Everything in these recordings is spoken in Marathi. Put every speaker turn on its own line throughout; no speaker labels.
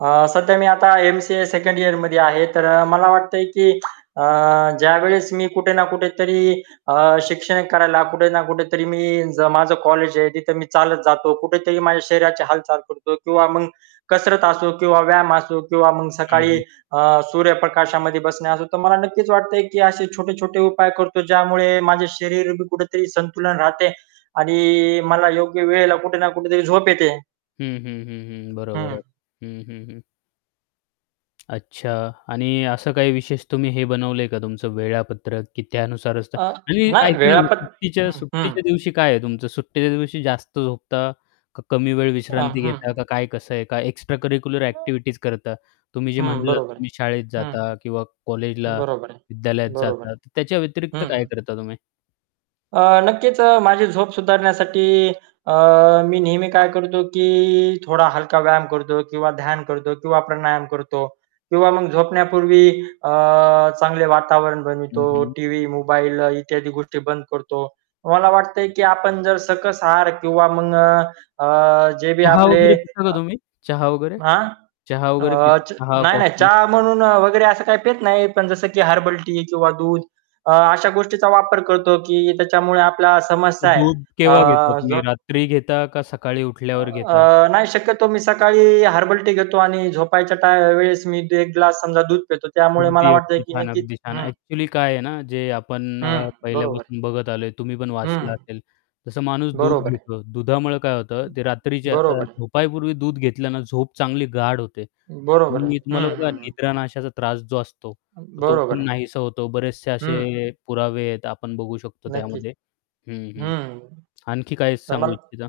अ, सध्या मी आता एम-सी-ए 2nd इअरमध्ये आहे. तर अ, मला वाटतंय की अ, ज्यावेळेस मी कुठे ना कुठेतरी अ, शिक्षण करायला कुठे ना कुठेतरी मी ज माझं कॉलेज आहे तिथे मी चालत जातो, कुठेतरी माझ्या शरीराची हालचाल करतो किंवा मग कसरत असो किंवा व्यायाम असो किंवा मग
हं,
सकाळी
हं.
अ, सूर्यप्रकाशामध्ये बसणे असो, तर मला नक्कीच वाटतंय की असे छोटे-छोटे उपाय करतो ज्यामुळे माझ्या शरीर भी कुठेतरी संतुलन राहते आणि मला योग्य वेळेला कुठे ना कुठेतरी झोप येते.
हं, हं, हं, हं. बरोबर
हं.
आहे. हं, हं, हं. अच्छा आणि असं काही विशेष तुम्ही हे बनवलं आहे का तुमचं वेळापत्रक की त्यानुसारच तर
अ,
आणि
नाही
ऐका ना
वेळापत
सुट्टीच्या
हं, हं.
सुट्टीच्या दिवशी काय आहे तुमचं? सुट्टीच्या दिवशी जास्त झोपता, का कमी वेळ
अ,
विश्रांती
हं,
घेता,
हं.
का काय कसं आहे? का एक्स्ट्रा करिक्युलर
अ
ॲक्टिव्हिटीज करता तुम्ही जे
हं,
म्हटलं,
बरोबर आहे.
तुम्ही शाळेत
हं,
जाता किंवा
हं,
कॉलेजला,
बरोबर आहे.
विद्यालयात
बरोबर आहे.
जाता तर त्याच्या व्यतिरिक्त
हं,
काय
हं.
करता तुम्ही?
अ, नक्कीच अ, माझी झोप सुधारण्यासाठी अ, मी नेहमी काय करतो की थोडा हलका व्यायाम करतो किंवा ध्यान करतो किंवा प्राणायाम करतो किंवा मग झोपण्यापूर्वी अ, चांगले वातावरण बनवतो.
हं, हं.
टीव्ही, मोबाईल इत्यादी गोष्टी बंद करतो. मला वाटतंय की आपण जर सकस आहार किंवा मग अ, अ, जे बी
चहा
आपले
वगैरे पिता का
अ
तुम्ही, चहा वगैरे
हां?
चहा वगैरे
अ,
पिता,
च
चहा
नाही, नाही.
कॉफी?
चहा म्हणून वगैरे असं काही पीत नाही. पण जसं की हर्बल टी किंवा दूध अ, अशा गोष्टीचा वापर करतो की त्याच्यामुळे आपला समस्या आहे
दूध केव्हा घेता
अ,
तुम्ही
जो
रात्री घेता का सकाळी उठल्यावर
अ,
घेता?
नाही शक्यतो मी सकाळी हर्बल टी घेतो आणि झोपायच्या टा वेळेस मी एक ग्लास समजा दूध पितो. त्यामुळे मला
अगदी,
वाटतंय
अगदी
की
छान,
नक्कीच
अगदी छान.
हं.
ॲक्चुअली काय आहे ना जे आपण अ,
हं, बरोबर आहे.
पहिल्यापासून बघत आलोय, तुम्ही पण वाचलं
हं.
असेल, तसं माणूस दूध
बरोबर आहे.
घेतो दुधामुळं काय होतं ते
ब
रात्रीच्या अ,
बरोबर आहे.
झोपायपूर्वी दूध घेतल्यानं झोप चांगली गाढ होते
बरोबर आहे.
आणि तुम्हाला
हं,
बघा
हं, हं.
निद्रानाशाचा त्रास जो असतो, तर तो
बरोबर
पण
आहे.
नाहीसा होतो, बरेचसे
हं,
असे
हं.
पुरावे आहेत आपण बघू शकतो
नक्कीच.
त्यामध्ये हं, हं.
हं.
आणखी काय
तर
सांगू
मल
इच्छिता?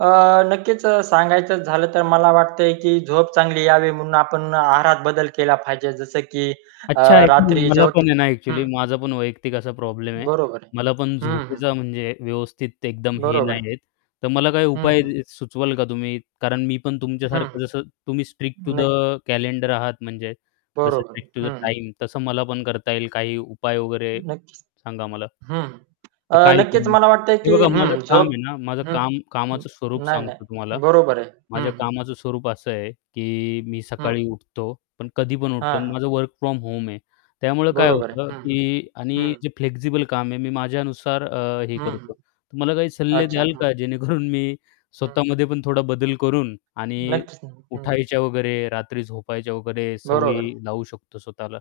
अ, नक्कीच अ, सांगायचं झालं तर मला वाटतंय की झोप चांगली यावी म्हणून आपण आहारात बदल केला पाहिजे. जसं की अ,
अच्छा, [unintelligible]
रात्री
मला
जेवत
पण आहे ना ॲक्चुअली
हं.
माझा पण वैयक्तिक असा प्रॉब्लेम आहे.
बरोबर आहे.
मला पण
हं, हं.
झोपेचा म्हणजे व्यवस्थित एकदम हे
बरोबर आहे.
नाही आहे. तर मला काही
हं,
उपाय
हं.
अ, सुचवाल का तुम्ही कारण मी पण
हं,
तुमच्यासारखं जसं तुम्ही स्ट्रिक्ट टू द
नाही.
कॅलेंडर आहात म्हणजे जसं
बरोबर आहे.
स्ट्रिक्ट टू द
हं, हं.
टाईम तसं मला पण करता येईल काही उपाय वगैरे
नक्कीच.
सांगा मला.
हं, अ,
तर काय करू
नक्कीच
मी?
मला वाटतंय
हे
की
बघा माझं
हं,
काम आहे
झोप
ना, माझं
हं,
काम
हं.
कामाचं स्वरूप
नाही नाही.
सांगतो तुम्हाला,
बरोबर आहे. हं,
माझ्या
हं.
कामाचं स्वरूप असं आहे, की मी सकाळी
हं.
उठतो पण कधी पण उठतो
हां,
अन् माझं
हां.
वर्क फ्रॉम होम आहे, त्यामुळं काय
बरोबर आहे.
होतं
हं,
की
हं,
आणि
हं.
जे फ्लेक्सिबल काम आहे मी माझ्यानुसार अ, हे
हं,
करतो.
हं,
तर मला काही सल्ले
अच्छा.
द्याल का
हं.
जेणेकरून मी
हं.
स्वतःमध्ये पण थोडा बदल करून आणि
नक्कीच न हं.
उठायच्या वगैरे रात्री झोपायच्या वगैरे
बरोबर आहे.
सवयी लावू शकतो स्वतःला?